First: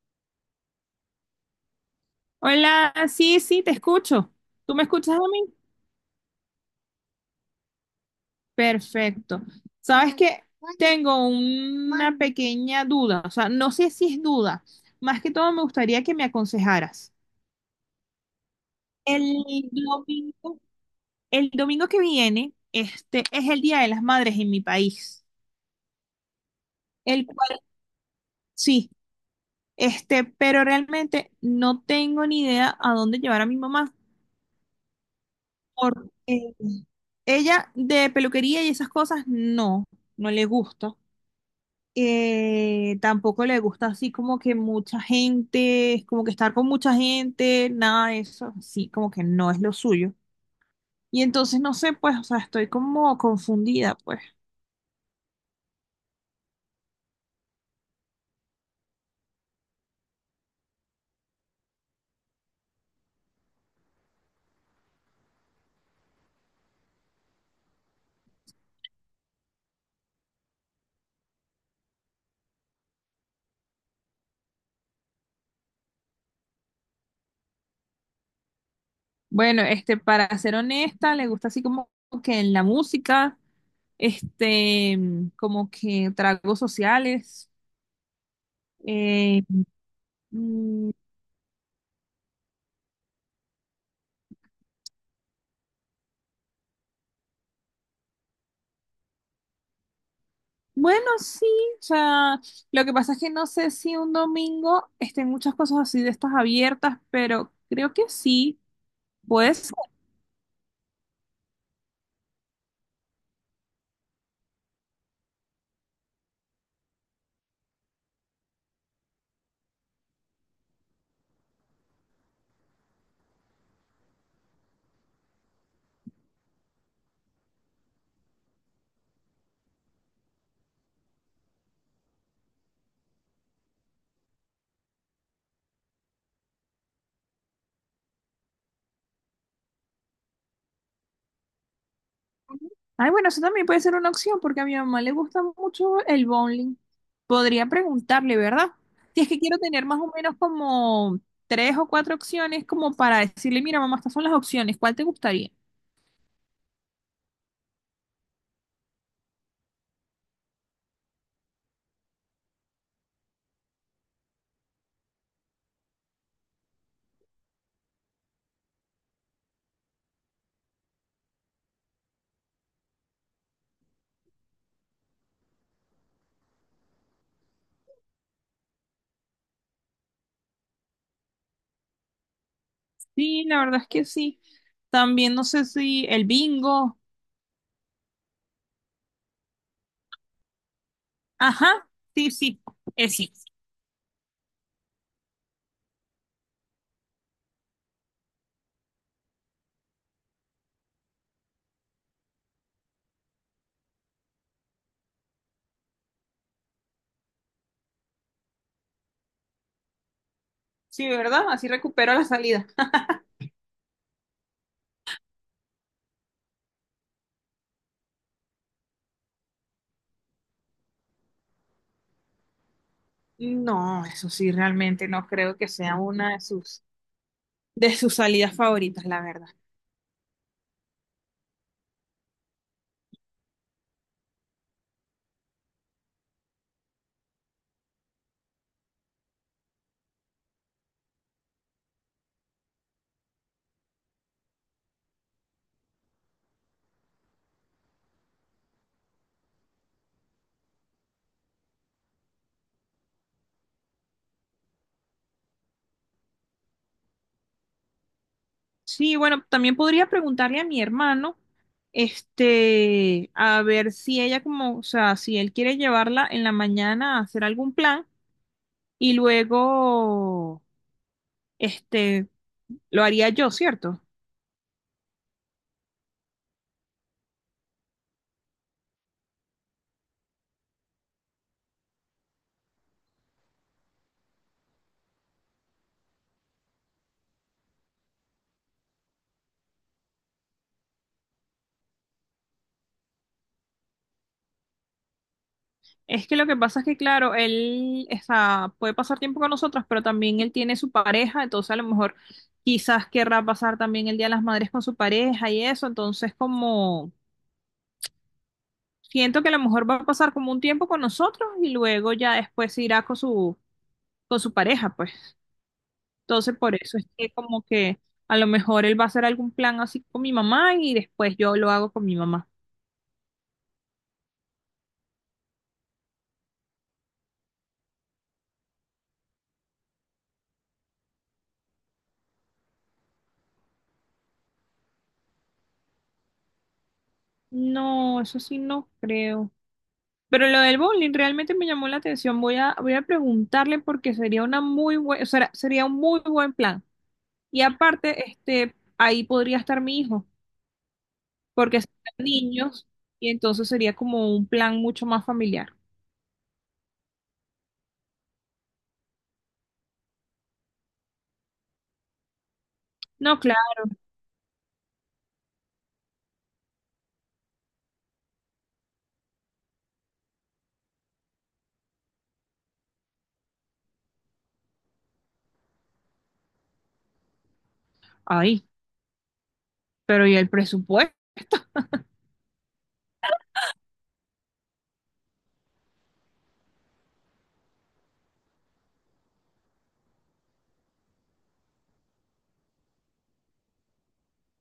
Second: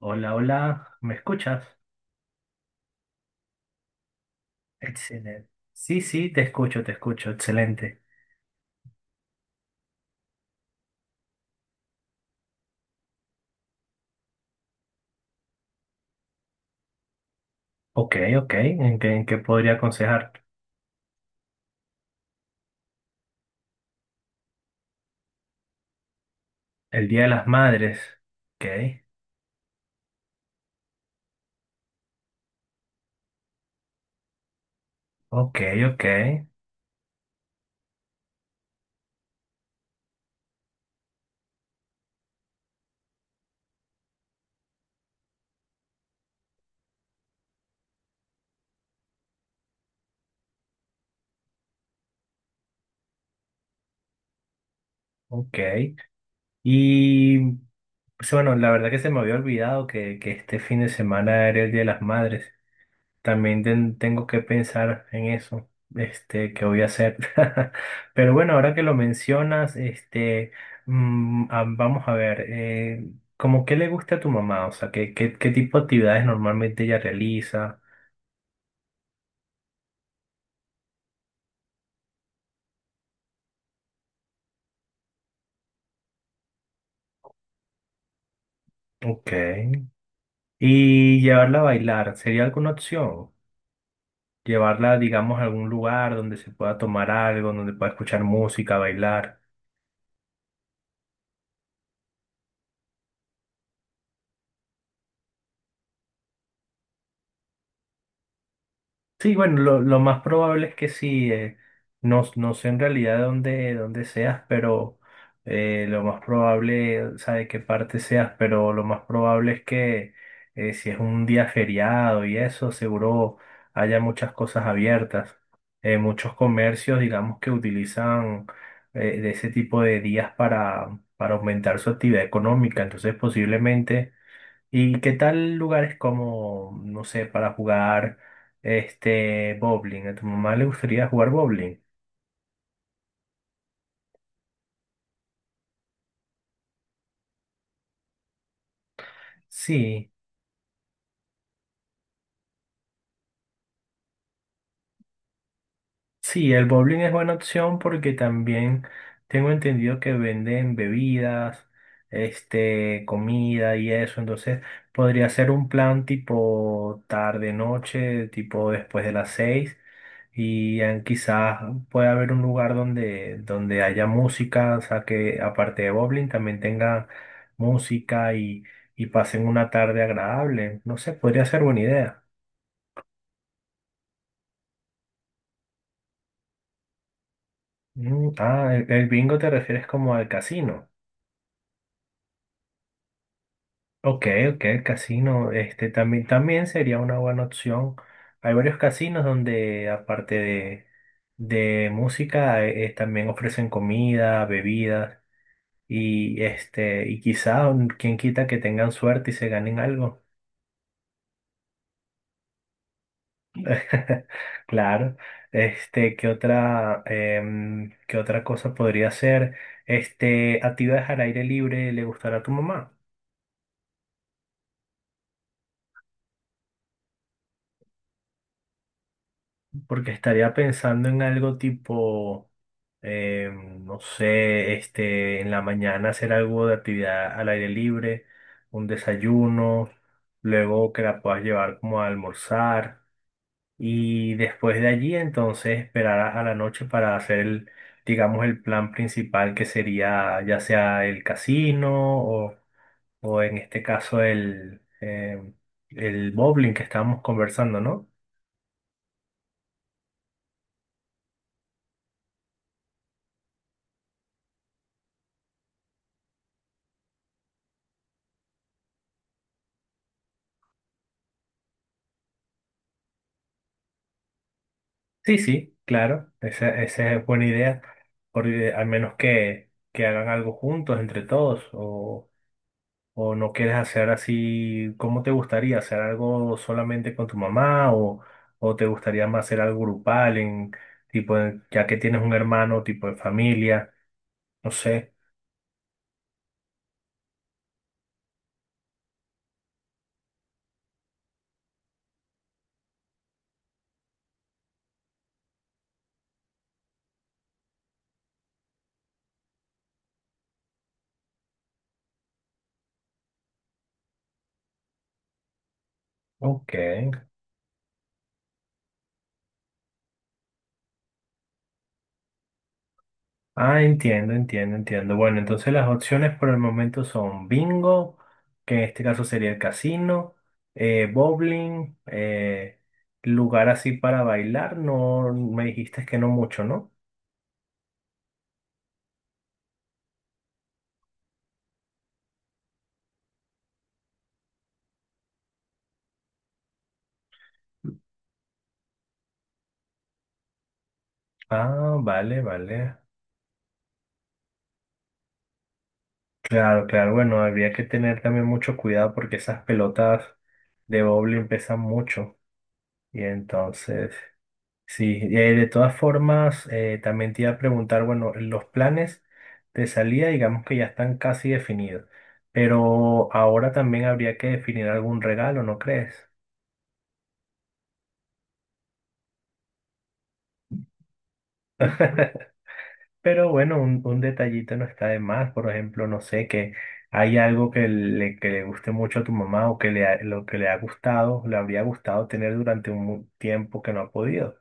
Hola, hola, ¿me escuchas? Hola, sí, sí, te escucho. ¿Tú me escuchas a Excelente. mí? Sí, sí, te escucho, excelente. Perfecto. Sabes que tengo una pequeña duda, o sea, no sé si es duda. Más que todo me gustaría que me aconsejaras. Ok, ok, en qué El podría aconsejar? domingo, el domingo que viene, este es el Día de las Madres en mi país, El Día el de las cual Madres. Ok, sí, pero realmente no tengo ni idea a dónde llevar a mi mamá, ok, ok, porque ella de peluquería y esas cosas no, no le gusta. Tampoco le gusta así como que mucha gente, como que estar con mucha gente, nada de eso, sí, como que no es lo suyo. Y entonces no sé, pues, o sea, estoy como confundida, pues. ok. Y pues, bueno, la verdad que se me había olvidado que este fin de semana era el Día de las Madres. También tengo que pensar en eso, este, que voy a hacer. Pero bueno, ahora que lo mencionas, este, vamos a ver, ¿cómo qué le gusta a tu mamá? O sea, ¿qué, qué, qué tipo de actividades normalmente ella realiza? Bueno, para ser honesta, le gusta así como que en la música, este, como que tragos sociales, Ok. eh, mm, ¿Y llevarla a bailar? ¿Sería alguna opción? Llevarla, digamos, a algún lugar donde se pueda tomar algo, donde pueda escuchar música, bailar. bueno, sí, o sea, lo que pasa es que no sé si un domingo estén muchas cosas así de estas abiertas, pero creo que sí. Sí, bueno, Pues, lo más probable es que sí. No, no sé en realidad dónde, dónde seas, pero lo más probable, o sea, de qué parte seas, pero lo más probable es que, si es un día feriado y eso, seguro haya muchas cosas abiertas. Muchos comercios, digamos, que utilizan, de ese tipo de días para aumentar su actividad económica. Entonces, posiblemente ¿y qué tal lugares como, no sé, para jugar este bowling? ¿A tu mamá le gustaría jugar bowling? ay, bueno, eso también puede ser una opción porque a mi mamá le gusta mucho el bowling. Podría preguntarle, ¿verdad? Si es que quiero tener más Sí. o menos como tres o cuatro opciones como para decirle, mira, mamá, estas son las opciones, ¿cuál te gustaría? Sí, el bowling es buena opción porque también tengo entendido que venden bebidas, este, comida y eso. Entonces podría ser un plan tipo tarde, noche, tipo después de las seis. Y quizás pueda haber un lugar donde, donde haya música, o sea que aparte de bowling también tenga música y pasen una tarde agradable. No sé, podría ser buena idea. Sí, la verdad es que sí. También no sé si el bingo. El bingo te refieres como al casino. Ajá, sí, sí, es sí. Ok, ok, el casino, este también, también sería una buena opción. Hay varios casinos donde, aparte de música, también ofrecen comida, bebidas, y este, y quizá quien quita que tengan suerte y se ganen algo. Sí, ¿verdad? Así recupero la salida. Claro. Este, ¿qué otra, qué otra cosa podría ser? Este, actividades al aire libre, ¿le gustará a tu mamá? No, eso sí, realmente no creo que sea una de sus salidas favoritas, la verdad. Porque estaría pensando en algo tipo, no sé, este, en la mañana hacer algo de actividad al aire libre, un desayuno, luego que la puedas llevar como a almorzar y después de allí entonces esperar a la noche para hacer el, digamos, el plan principal que sería ya sea el casino o en este caso el bowling que estábamos conversando, ¿no? Sí, bueno, también podría preguntarle a mi hermano, a ver si ella como, o sea, si él quiere llevarla en la mañana a hacer algún plan y luego, este, lo haría yo, ¿cierto? Sí, sí, claro, esa es buena idea, porque al menos que hagan algo juntos, entre todos, o no quieres hacer así, ¿cómo te gustaría? ¿Hacer algo solamente con tu mamá o te gustaría más hacer algo grupal, en, tipo, ya que tienes un hermano, tipo de familia? No sé. Es que lo que pasa es que, claro, él, o sea, puede pasar tiempo con nosotros, pero también él tiene su pareja, entonces a lo mejor quizás querrá pasar también el Día de las Madres con su pareja y eso, entonces como... Siento que a lo mejor va a pasar como un tiempo con nosotros y luego ya después se irá con su pareja, pues. Entonces, Ok. por eso es que como que a lo mejor él va a hacer algún plan así con mi mamá y después yo lo hago con mi mamá. Ah, entiendo, entiendo, entiendo. Bueno, entonces las opciones por el momento son bingo, que en este caso sería el casino, bowling, lugar así para bailar, no me dijiste que no mucho, ¿no? No, eso sí no creo. Pero lo del bowling realmente me llamó la atención. Voy a preguntarle porque sería una muy buen, o sea, sería un muy buen plan. Y aparte, ahí podría estar mi hijo, porque son Ah, vale, vale. niños y entonces sería como un plan mucho más familiar. Claro, claro, bueno, habría que tener también mucho cuidado porque esas pelotas de bowling pesan mucho y No, claro. entonces... Sí, de todas formas, también te iba a preguntar, bueno, los planes de salida, digamos que ya están casi definidos, pero ahora también habría que definir algún regalo, ¿no crees? Ay, pero ¿y el presupuesto? Pero bueno, un detallito no está de más, por ejemplo, no sé, que hay algo que que le guste mucho a tu mamá o que lo que le ha gustado, le habría gustado tener durante un tiempo que no ha podido.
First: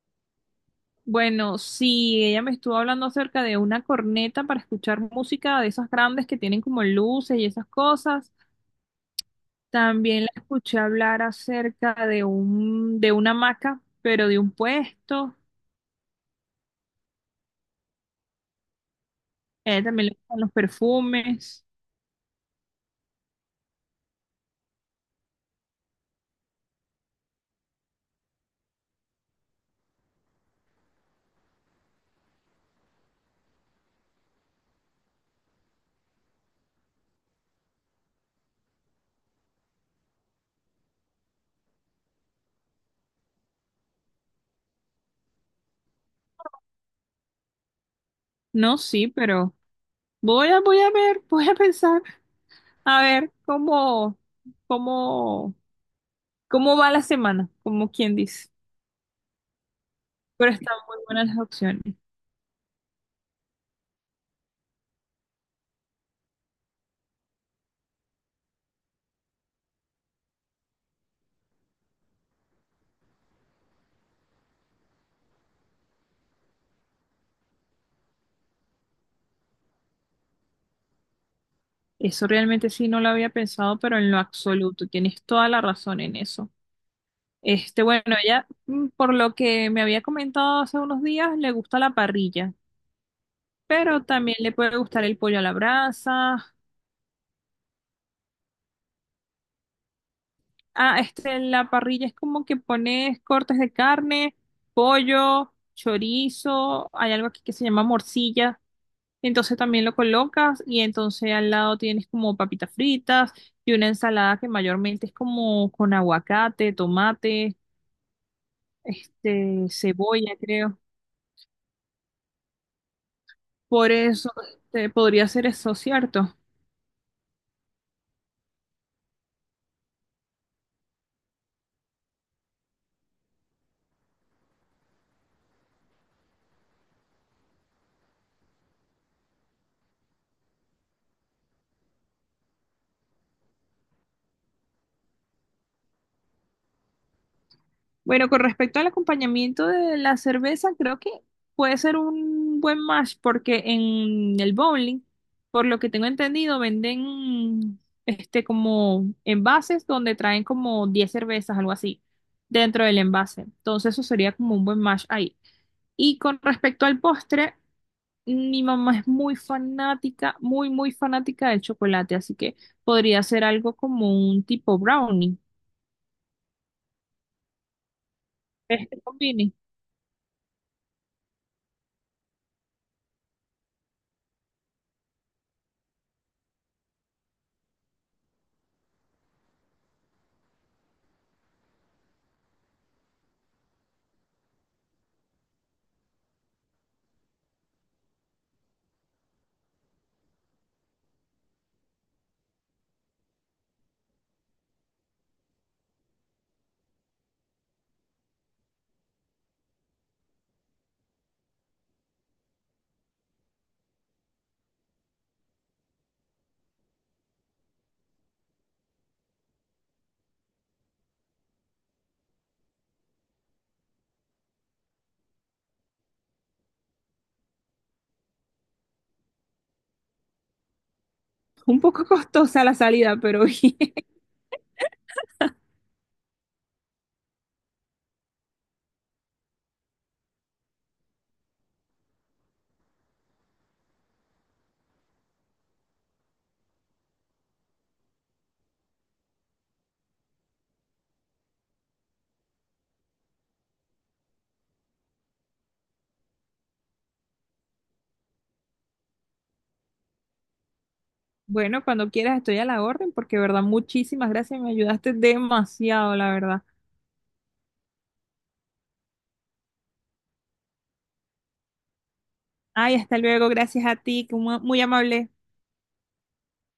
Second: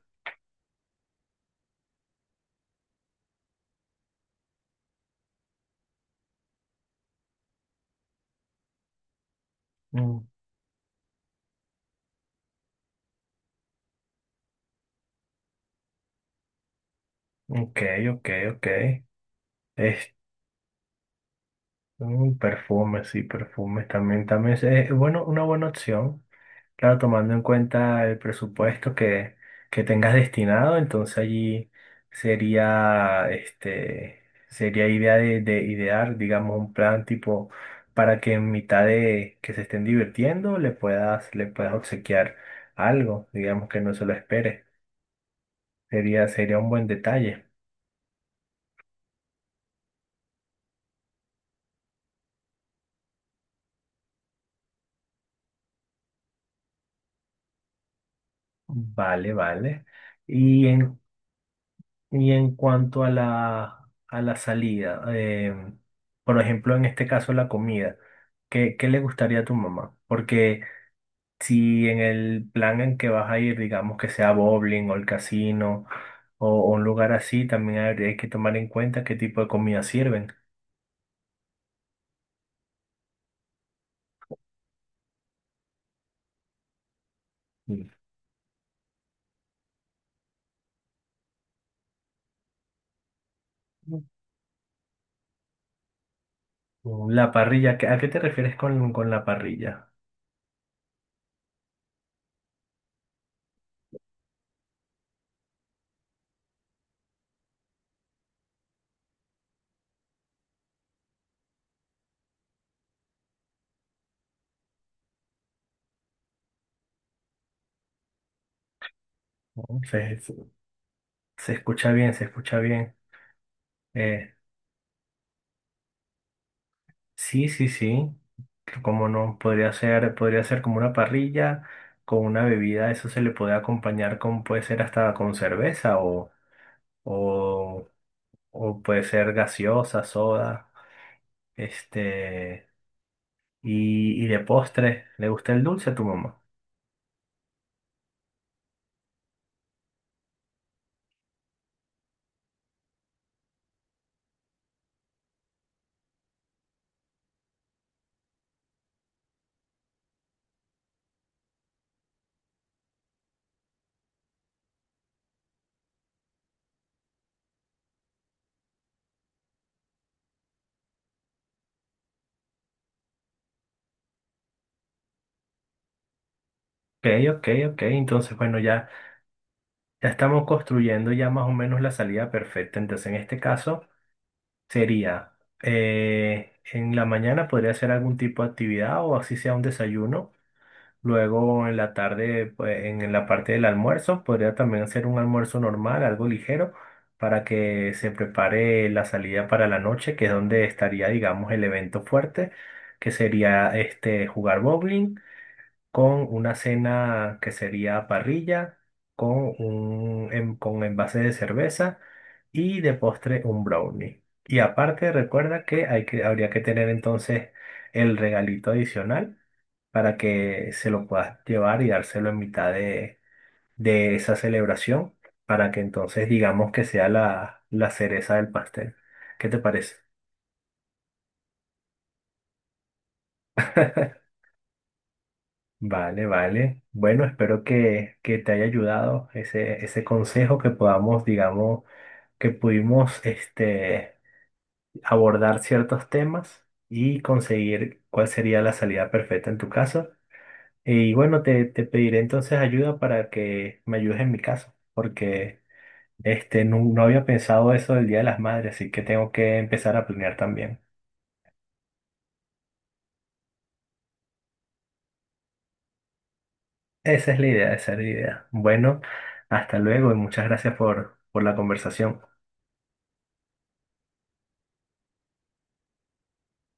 Bueno, sí, ella me estuvo hablando acerca de una corneta para escuchar música de esas grandes que tienen como luces y esas cosas. Mm, También la escuché hablar acerca de de una hamaca, pero de un puesto. ok, ok, ok. A ella también le gustan los perfumes. Perfumes, sí, perfumes también, también es bueno, una buena opción. Claro, tomando en cuenta el presupuesto que tengas destinado, entonces allí sería, este, sería idea de idear, digamos, un plan tipo para que en mitad de que se estén divirtiendo le puedas obsequiar algo, digamos que no se lo espere. Sería, sería un buen detalle. No, sí, pero voy a ver, voy a pensar, a ver cómo, cómo, cómo va la semana, como quien dice. Vale, vale. Pero Y están muy en buenas las opciones. Y en cuanto a a la salida, por ejemplo, en este caso la comida, ¿qué, qué le gustaría a tu mamá? Porque si en el plan en que vas a ir, digamos que sea bowling o el casino o un lugar así, también hay que tomar en cuenta qué tipo de comida sirven. Eso realmente sí no lo había pensado, pero en lo absoluto, tienes toda la razón en eso. Este, Mm. bueno, ella, por lo que me había comentado hace unos días, le gusta la parrilla, pero también le puede gustar el pollo a la brasa. La parrilla, ¿a qué te refieres con la parrilla? Ah, la parrilla es como que pones cortes de carne, pollo, chorizo, hay algo aquí que se llama morcilla, entonces también lo colocas y entonces al lado tienes como papitas fritas y una ensalada que mayormente es como con aguacate, tomate, ¿No? cebolla, se- creo. Se escucha bien, se escucha bien. Por eso Eh, podría ser eso, ¿cierto? Sí, sí, sí. Como no, podría ser como una parrilla con una bebida, eso se le puede acompañar con, puede ser hasta con cerveza o, o puede ser gaseosa, soda, este, y de postre, ¿le gusta el dulce a tu mamá? Bueno, con respecto al acompañamiento de la cerveza, creo que puede ser un buen match porque en el bowling, por lo que tengo entendido, venden como envases donde traen como 10 cervezas, algo así, dentro del envase. Entonces eso sería como un buen match ahí. Y con respecto al postre, mi mamá es muy fanática, muy, muy fanática del chocolate, así que podría ser algo como un tipo brownie. Ok, ok, ok, entonces bueno, ya, Este combine. ya estamos construyendo ya más o menos la salida perfecta, entonces en este caso sería, en la mañana podría ser algún tipo de actividad o así sea un desayuno. Luego en la tarde, pues en la parte del almuerzo, podría también hacer un almuerzo normal, algo ligero, para que se prepare la salida para la noche, que es donde estaría, digamos, el evento fuerte, que sería este jugar bowling con una cena que sería parrilla, con un con envase de cerveza y de postre un brownie. Y aparte, recuerda que hay que habría que tener entonces el regalito adicional para que se lo puedas llevar y dárselo en mitad de esa celebración, para que entonces digamos que sea la cereza del pastel. ¿Qué te parece? Un poco costosa la salida, pero bien. Vale, vale. Bueno, espero que te haya ayudado ese, ese consejo, que podamos, digamos, que pudimos este, abordar ciertos temas y conseguir cuál sería la salida perfecta en tu caso. Y bueno, te pediré entonces ayuda para que me ayudes en mi caso, porque este, no, no había pensado eso del Día de las Madres, así que tengo que empezar a planear también. Bueno, cuando quieras estoy a la orden, porque de verdad, muchísimas gracias, me ayudaste demasiado, la verdad. Esa es la idea, esa es la idea. Bueno, hasta luego y muchas gracias por la conversación. Ay, hasta luego, gracias a ti, que mu- muy amable.